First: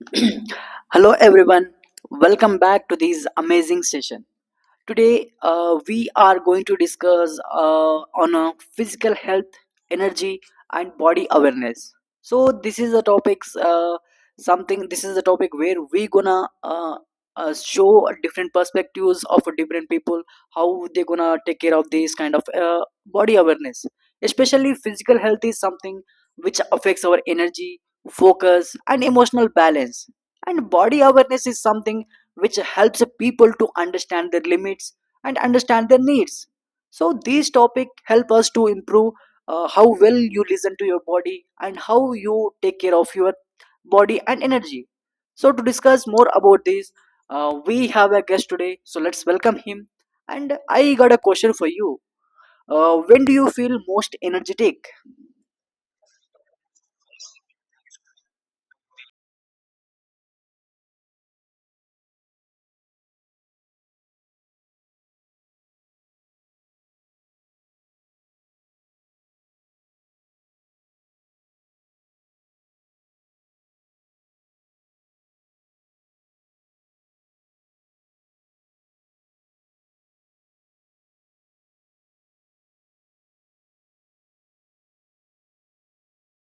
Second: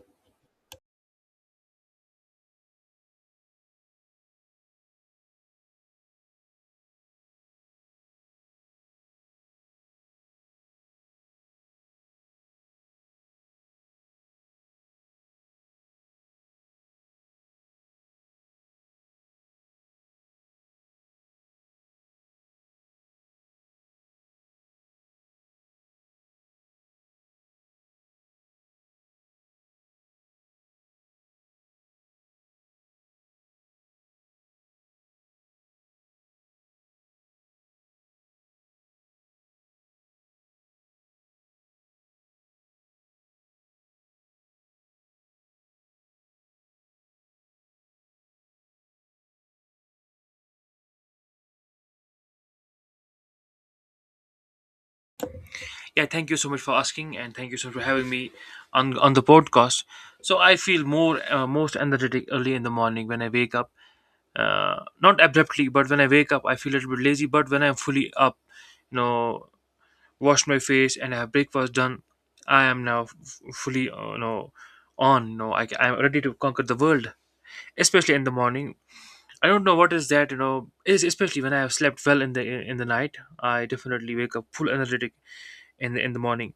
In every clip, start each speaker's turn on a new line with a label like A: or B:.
A: Hello everyone, welcome back to this amazing session. Today, we are going to discuss on physical health, energy, and body awareness. So this is the topics. Something. This is the topic where we gonna uh, show different perspectives of different people how they gonna take care of this kind of body awareness. Especially physical health is something which affects our energy, focus, and emotional balance. And body awareness is something which helps people to understand their limits and understand their needs. So these topics help us to improve how well you listen to your body and how you take care of your body and energy. So to discuss more about this, we have a guest today. So let's welcome him. And I got a question for you. When do you feel most energetic?
B: Yeah, thank you so much for asking, and thank you so much for having me on the podcast. So I feel more most energetic early in the morning when I wake up. Not abruptly, but when I wake up, I feel a little bit lazy. But when I'm fully up, you know, wash my face and I have breakfast done, I am now fully, on. I'm ready to conquer the world, especially in the morning. I don't know what is that is, especially when I have slept well in the night. I definitely wake up full energetic in the morning,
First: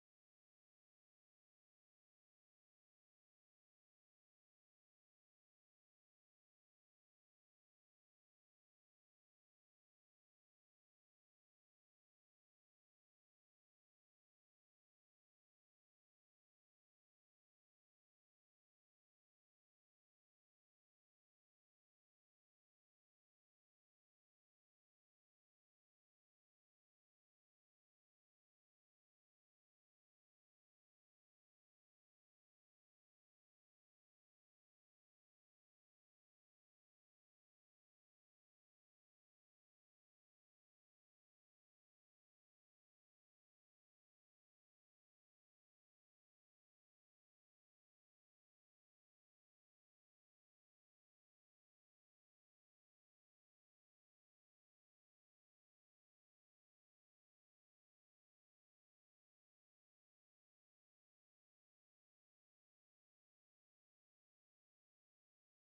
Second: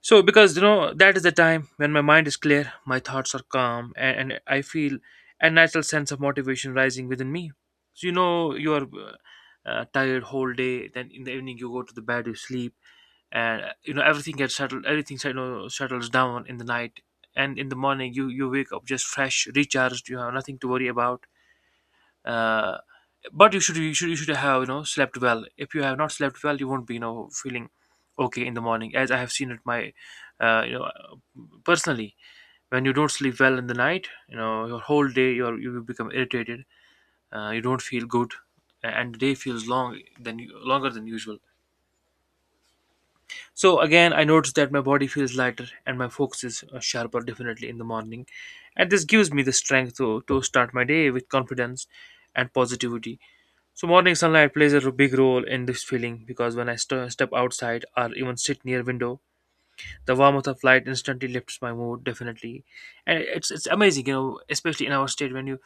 B: so because that is the time when my mind is clear, my thoughts are calm, and I feel a natural sense of motivation rising within me. So, you are tired whole day, then in the evening you go to the bed, you sleep, and everything gets settled, everything settles down in the night, and in the morning you wake up just fresh, recharged. You have nothing to worry about uh, but you should have slept well. If you have not slept well, you won't be feeling okay in the morning, as I have seen it my uh, you know personally. When you don't sleep well in the night, your whole day you become irritated. You don't feel good, and the day feels longer than usual. So again, I noticed that my body feels lighter and my focus is sharper, definitely in the morning, and this gives me the strength to start my day with confidence and positivity. So morning sunlight plays a big role in this feeling, because when I step outside or even sit near window, the warmth of light instantly lifts my mood, definitely, and it's amazing, you know, especially in our state when you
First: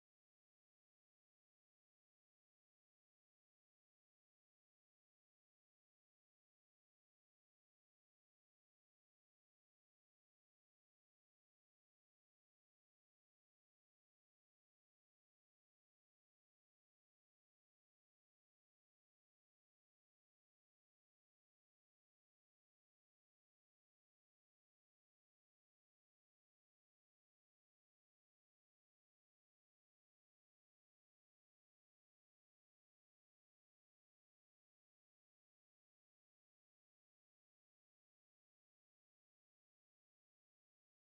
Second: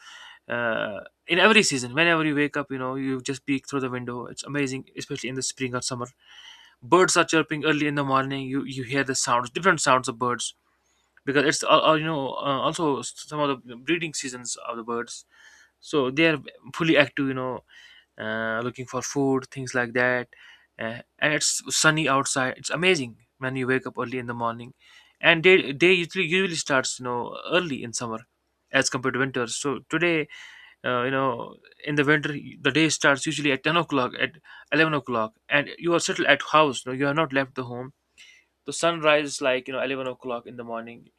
B: uh, in every season, whenever you wake up, you just peek through the window. It's amazing, especially in the spring or summer. Birds are chirping early in the morning, you hear the sounds, different sounds of birds, because it's also some of the breeding seasons of the birds. So they are fully active, looking for food, things like that. And it's sunny outside. It's amazing when you wake up early in the morning. And day usually starts early in summer, as compared to winter. So today, uh, you know, in the winter, the day starts usually at 10 o'clock, at 11 o'clock, and you are settled at house. No, you have not left the home. The sun rises like 11 o'clock in the morning.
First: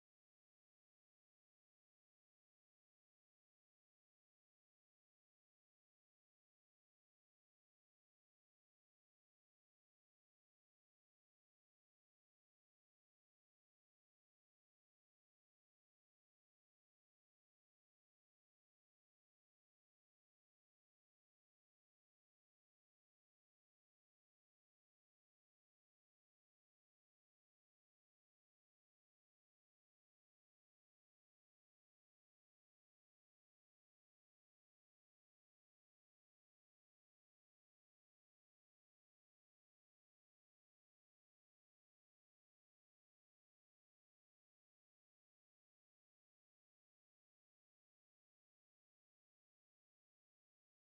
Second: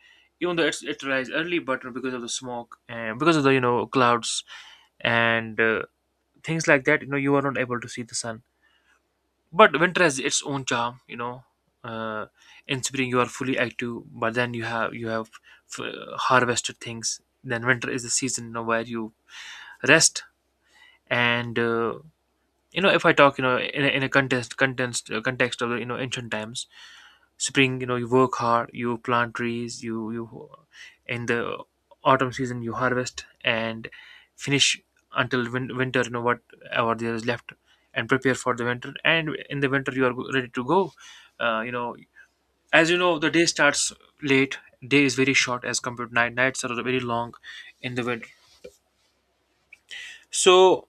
B: Even though it rises early, but because of the smoke and because of the clouds, and things like that, you are not able to see the sun. But winter has its own charm uh, in spring you are fully active, but then you have harvested things. Then winter is the season, where you rest. And if I talk, in a context of the ancient times. Spring. You work hard, you plant trees, you in the autumn season you harvest and finish until winter, whatever there is left, and prepare for the winter. And in the winter you are ready to go, uh, you know as you know the day starts late. Day is very short as compared to night, nights are very long in the winter. So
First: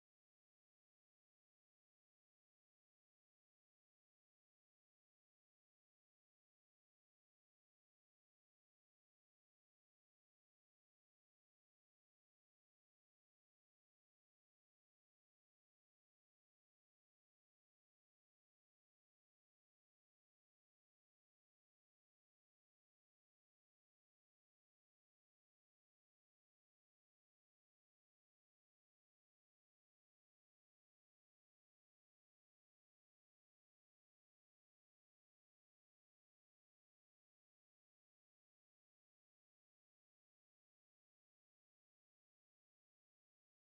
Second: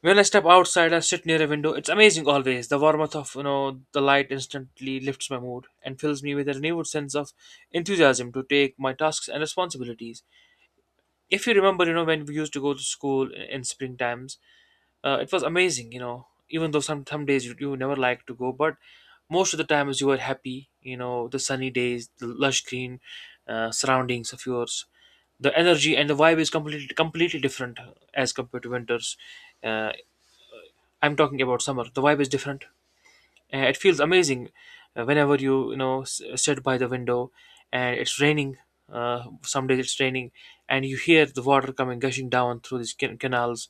B: when I step outside, I sit near a window. It's amazing always. The warmth of the light instantly lifts my mood and fills me with a renewed sense of enthusiasm to take my tasks and responsibilities. If you remember, when we used to go to school in spring times, it was amazing. You know, even though some days you never like to go, but most of the times you were happy. You know, the sunny days, the lush green surroundings of yours, the energy and the vibe is completely different, as compared to winters. Uh, I'm talking about summer. The vibe is different. It feels amazing whenever you sit by the window, and it's raining. Some days it's raining, and you hear the water coming gushing down through these canals,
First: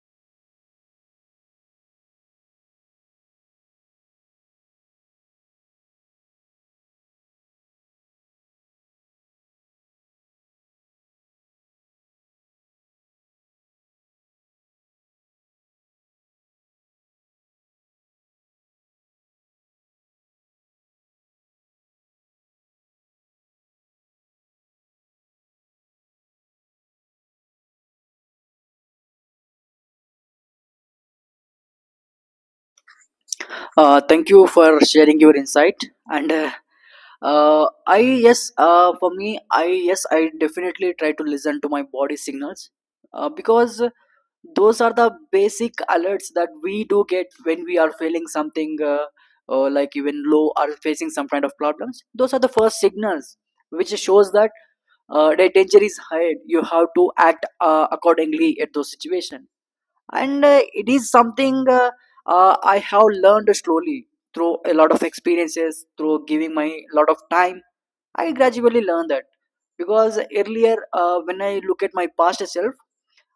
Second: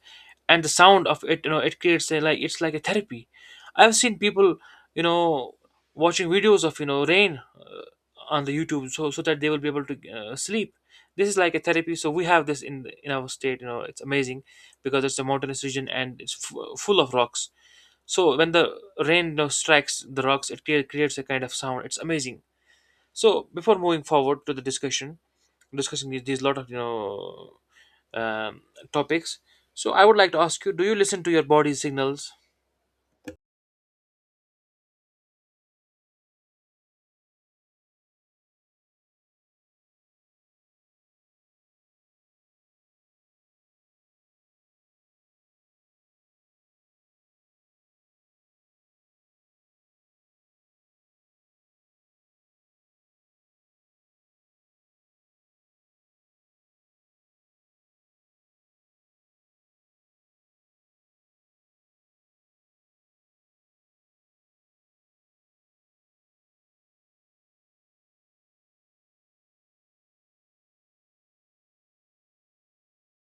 B: and the sound of it. You know, it creates a, like it's like a therapy. I've seen people, you know watching videos of rain, on the YouTube, so that they will be able to sleep. This is like a therapy. So we have this in our state. You know, it's amazing because it's a mountainous region and it's full of rocks, so when the rain, strikes the rocks, it creates a kind of sound. It's amazing. So before moving forward to the discussion, discussing these lot of um, topics, so I would like to ask you: Do you listen to your body signals?
A: Thank you for sharing your insight. And I yes for me, I definitely try to listen to my body signals because those are the basic alerts that we do get when we are feeling something like even low or facing some kind of problems. Those are the first signals which shows that the danger is high. You have to act accordingly at those situations. And it is something I have learned slowly through a lot of experiences, through giving my lot of time. I gradually learned that, because earlier, when I look at my past self,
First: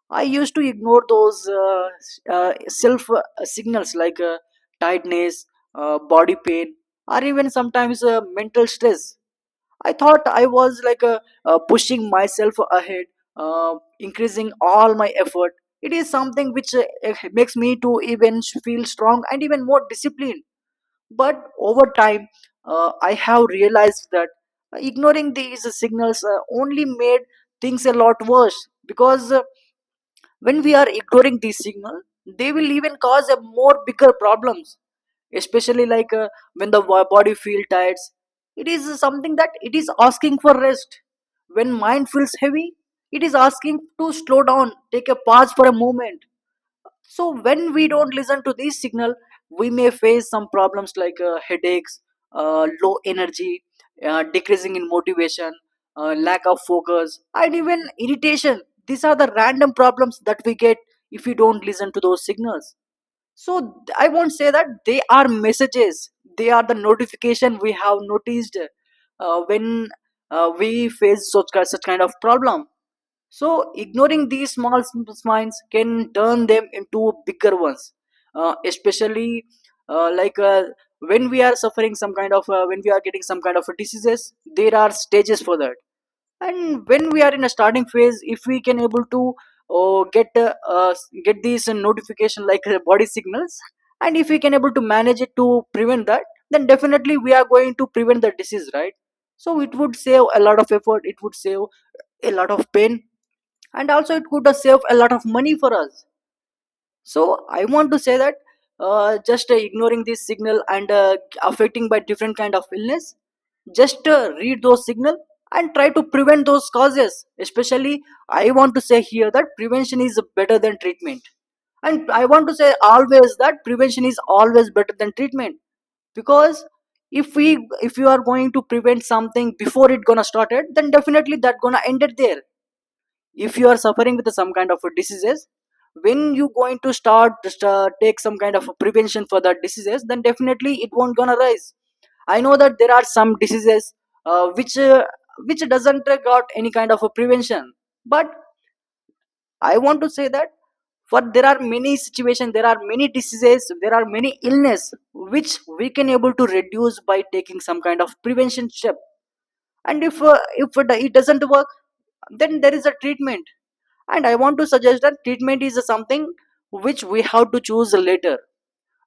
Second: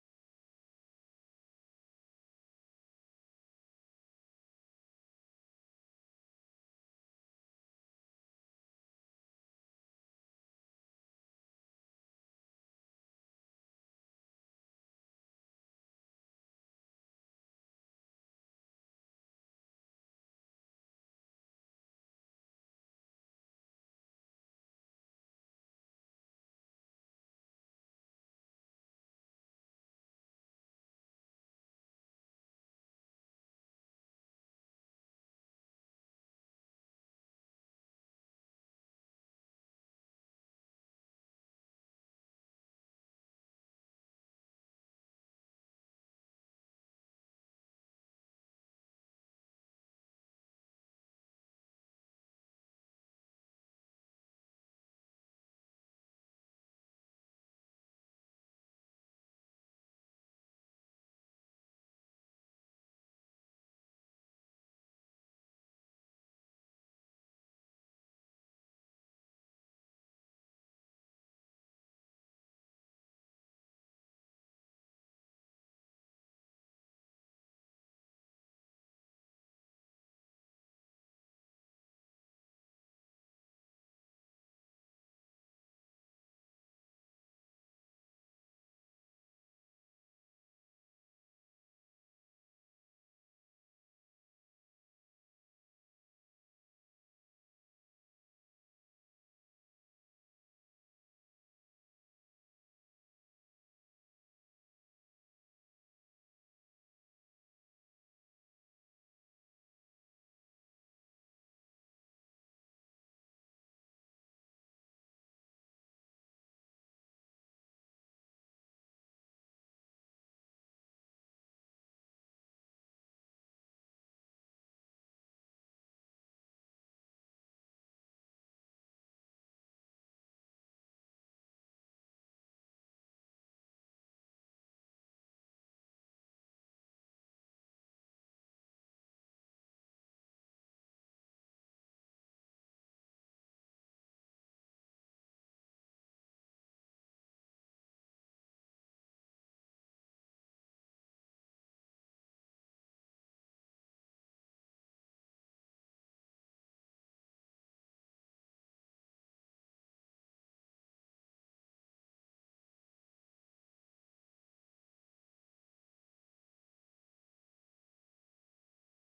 A: I used to ignore those self signals, like tiredness, body pain, or even sometimes mental stress. I thought I was like, pushing myself ahead, uh, increasing all my effort. It is something which makes me to even feel strong and even more disciplined. But over time, I have realized that ignoring these signals only made things a lot worse, because when we are ignoring these signals, they will even cause a more bigger problems. Especially like, when the body feels tired, it is something that it is asking for rest. When mind feels heavy, it is asking to slow down, take a pause for a moment. So when we don't listen to these signal, we may face some problems like headaches, low energy, decreasing in motivation, lack of focus, and even irritation. These are the random problems that we get if we don't listen to those signals. So I won't say that they are messages. They are the notification we have noticed when we face such kind of problem. So, ignoring these small simple minds can turn them into bigger ones, especially uh, like uh, when we are suffering some kind of when we are getting some kind of diseases. There are stages for that, and when we are in a starting phase, if we can able to uh, get uh, uh, get these notification like body signals, and if we can able to manage it to prevent that, then definitely we are going to prevent the disease, right? So it would save a lot of effort, it would save a lot of pain, and also it could save a lot of money for us. So I want to say that just ignoring this signal and affecting by different kind of illness, just read those signal and try to prevent those causes. Especially, I want to say here that prevention is better than treatment, and I want to say always that prevention is always better than treatment. Because if we if you are going to prevent something before it gonna started, then definitely that gonna end it there. If you are suffering with some kind of diseases, when you going to start, take some kind of prevention for that diseases, then definitely it won't gonna rise. I know that there are some diseases which which doesn't got any kind of a prevention. But I want to say that, for there are many situations, there are many diseases, there are many illness which we can able to reduce by taking some kind of prevention step. And if it doesn't work, then there is a treatment. And I want to suggest that treatment is something which we have to choose later.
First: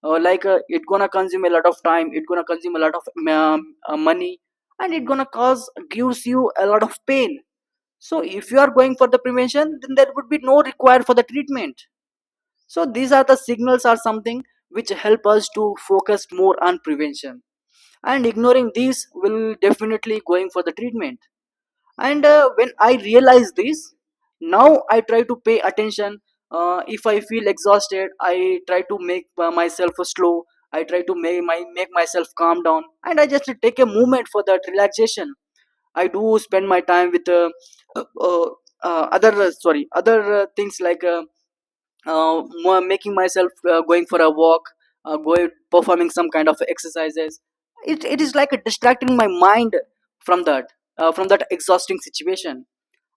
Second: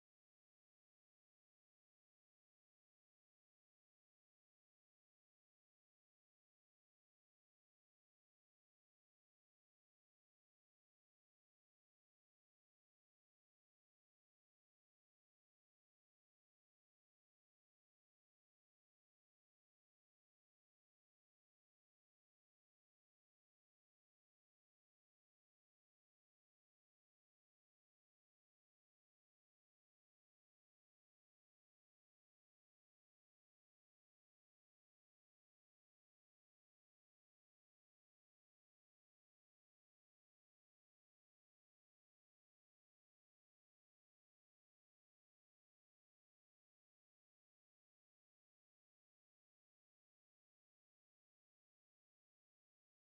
A: It gonna consume a lot of time, it gonna consume a lot of um, money, and it gonna cause gives you a lot of pain. So if you are going for the prevention, then there would be no required for the treatment. So these are the signals are something which help us to focus more on prevention, and ignoring these will definitely going for the treatment. And when I realize this, now I try to pay attention. If I feel exhausted, I try to make myself slow. I try to make myself calm down, and I just take a moment for that relaxation. I do spend my time with uh, uh, other things, like making myself going for a walk, going performing some kind of exercises. It is like distracting my mind from that, from that exhausting situation.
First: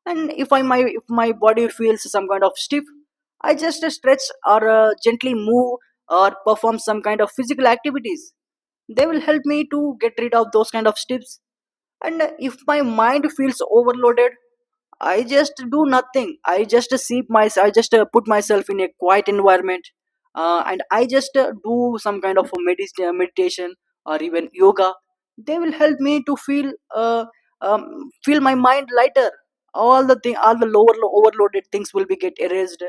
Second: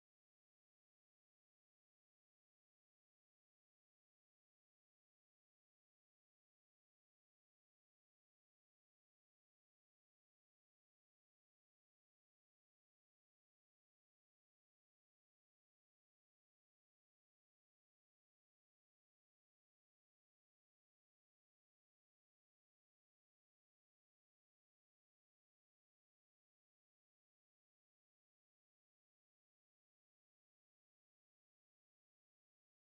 A: And if my body feels some kind of stiff, I just stretch, or gently move, or perform some kind of physical activities. They will help me to get rid of those kind of stiffs. And if my mind feels overloaded, I just do nothing. I just see my. I just put myself in a quiet environment, and I just do some kind of a meditation or even yoga. They will help me to feel feel my mind lighter. All the lower overloaded things will be get erased.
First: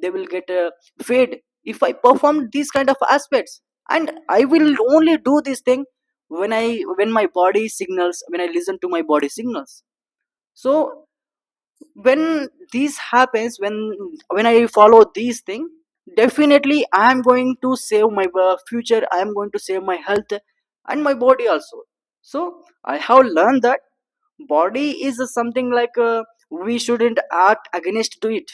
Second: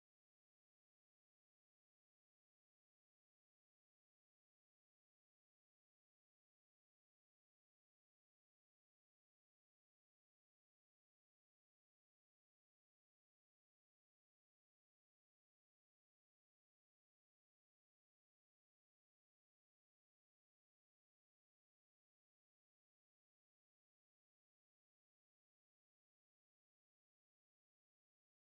A: They will get fade if I perform these kind of aspects. And I will only do this thing when I when my body signals, when I listen to my body signals. So when this happens when I follow these things, definitely I am going to save my future, I am going to save my health and my body also. So I have learned that body is something like, we shouldn't act against to it.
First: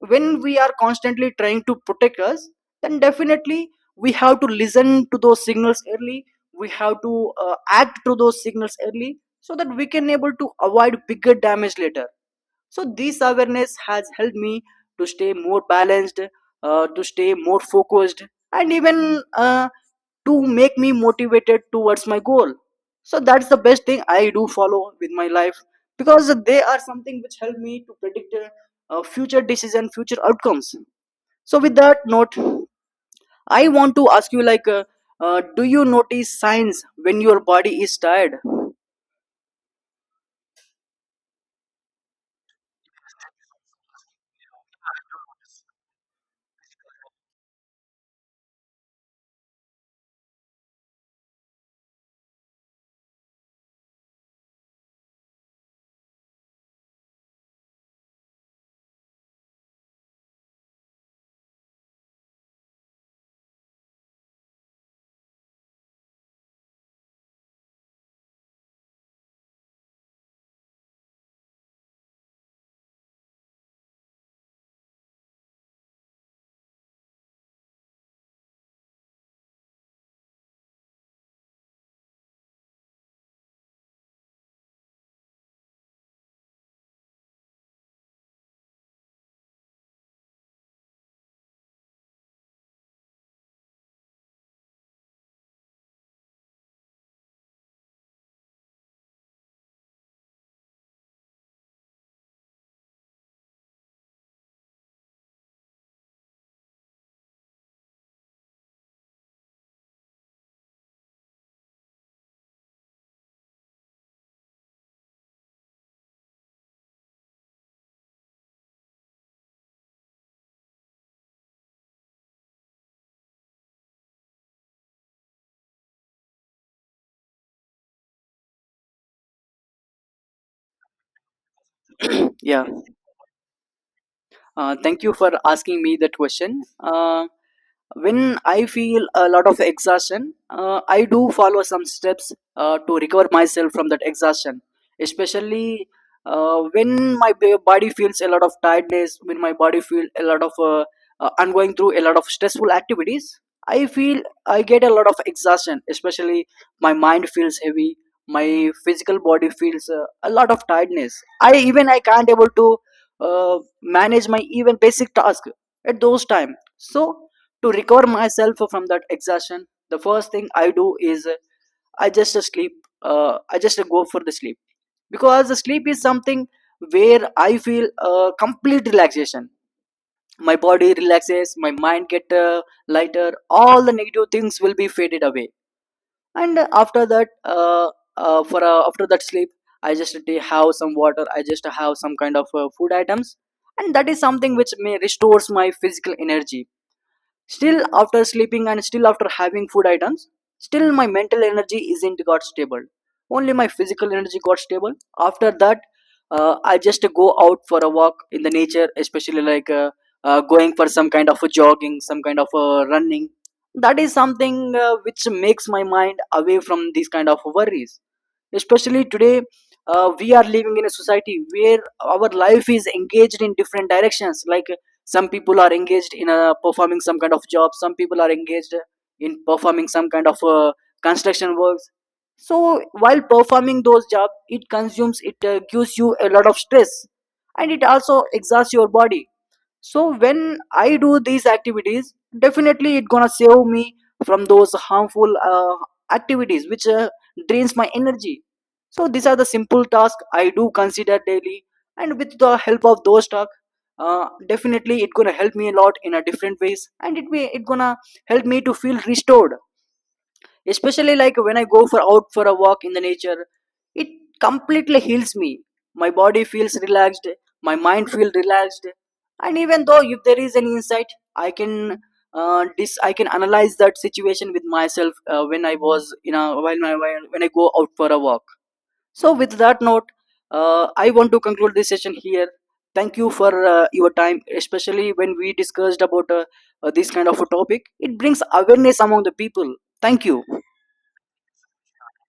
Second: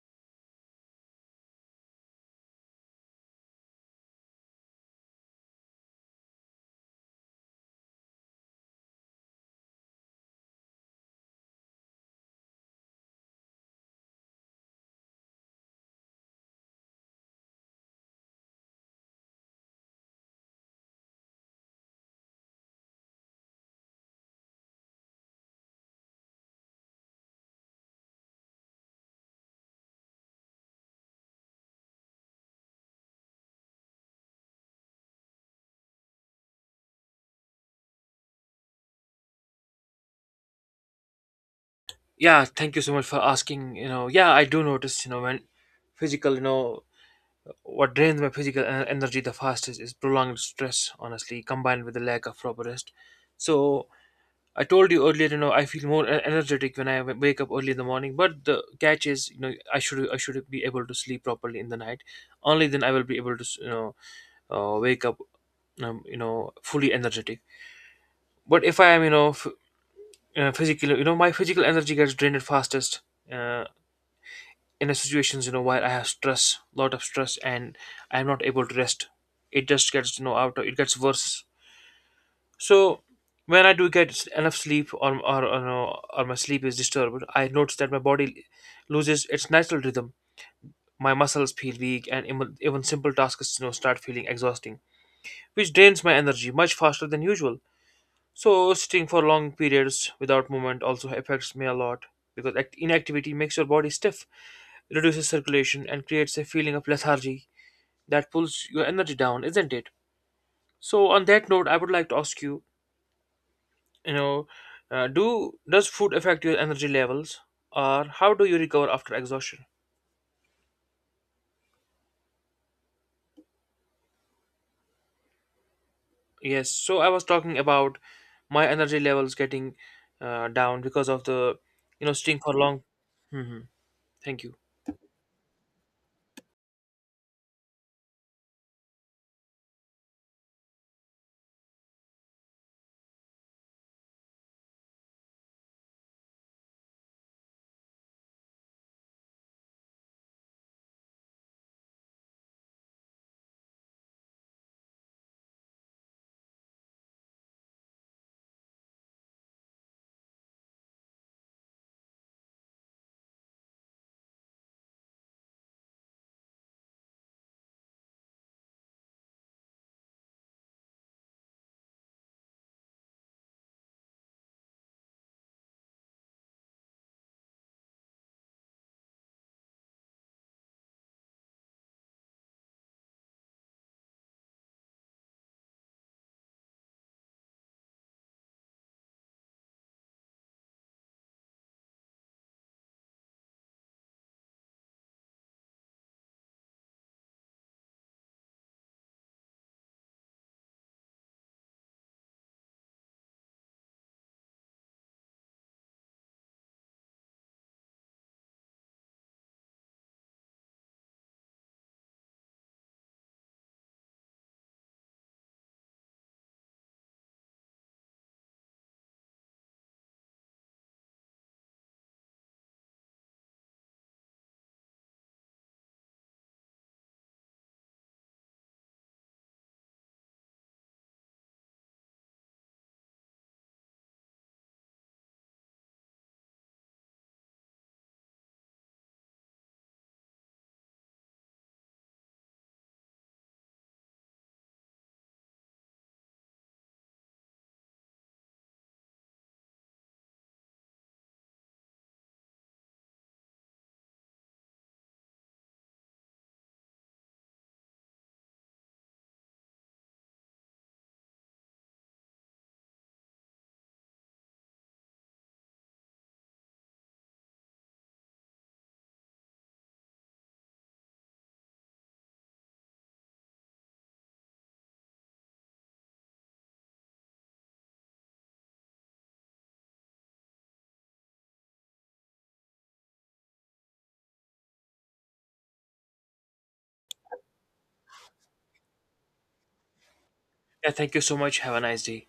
A: When we are constantly trying to protect us, then definitely we have to listen to those signals early, we have to act to those signals early, so that we can able to avoid bigger damage later. So this awareness has helped me to stay more balanced, to stay more focused, and even to make me motivated towards my goal. So that's the best thing I do follow with my life, because they are something which help me to predict future decision, future outcomes. So with that note, I want to ask you like, do you notice signs when your body is tired?
B: Yeah, thank you so much for asking. Yeah, I do notice. When physical, what drains my physical energy the fastest is prolonged stress. Honestly, combined with the lack of proper rest. So I told you earlier, I feel more energetic when I wake up early in the morning. But the catch is, I should be able to sleep properly in the night. Only then I will be able to wake up, fully energetic. But if I am, physically, my physical energy gets drained fastest uh, in a situations, while I have stress, lot of stress, and I am not able to rest. It just gets, out. It gets worse. So when I do get enough sleep or, no- or my sleep is disturbed, I notice that my body loses its natural rhythm. My muscles feel weak, and even simple tasks, start feeling exhausting, which drains my energy much faster than usual. So sitting for long periods without movement also affects me a lot because inactivity makes your body stiff, reduces circulation, and creates a feeling of lethargy that pulls your energy down, isn't it? So on that note, I would like to ask you, you know do does food affect your energy levels, or how do you recover after exhaustion? Yes, so I was talking about my energy levels getting down because of the staying for
A: Yeah.
B: long. Thank you.
A: Thank you for asking me that question. When I feel a lot of exhaustion, I do follow some steps to recover myself from that exhaustion. Especially when my body feels a lot of tiredness, when my body feels a lot of I'm going through a lot of stressful activities, I feel I get a lot of exhaustion. Especially my mind feels heavy, my physical body feels a lot of tiredness. I even I can't able to manage my even basic task at those time. So to recover myself from that exhaustion, the first thing I do is I just sleep. I just go for the sleep, because the sleep is something where I feel complete relaxation. My body relaxes, my mind get lighter, all the negative things will be faded away. And after that sleep, I just have some water, I just have some kind of food items, and that is something which may restores my physical energy. Still, after sleeping and still after having food items, still my mental energy isn't got stable. Only my physical energy got stable. After that, I just go out for a walk in the nature, especially like going for some kind of a jogging, some kind of a running. That is something which makes my mind away from these kind of worries. Especially today, we are living in a society where our life is engaged in different directions, like some people are engaged in performing some kind of job, some people are engaged in performing some kind of construction works. So while performing those jobs, it consumes, it gives you a lot of stress, and it also exhausts your body. So when I do these activities, definitely it gonna save me from those harmful activities which drains my energy. So these are the simple tasks I do consider daily, and with the help of those tasks, definitely it gonna help me a lot in a different ways, and it gonna help me to feel restored. Especially like when I go for out for a walk in the nature, it completely heals me. My body feels relaxed, my mind feels relaxed, and even though if there is any insight, I can I can analyze that situation with myself when I was you know when I go out for a walk. So with that note, I want to conclude this session here. Thank you for your time. Especially when we discussed about this kind of a topic, it brings awareness among the people. Thank you.
B: Yeah, thank you so much, have a nice day.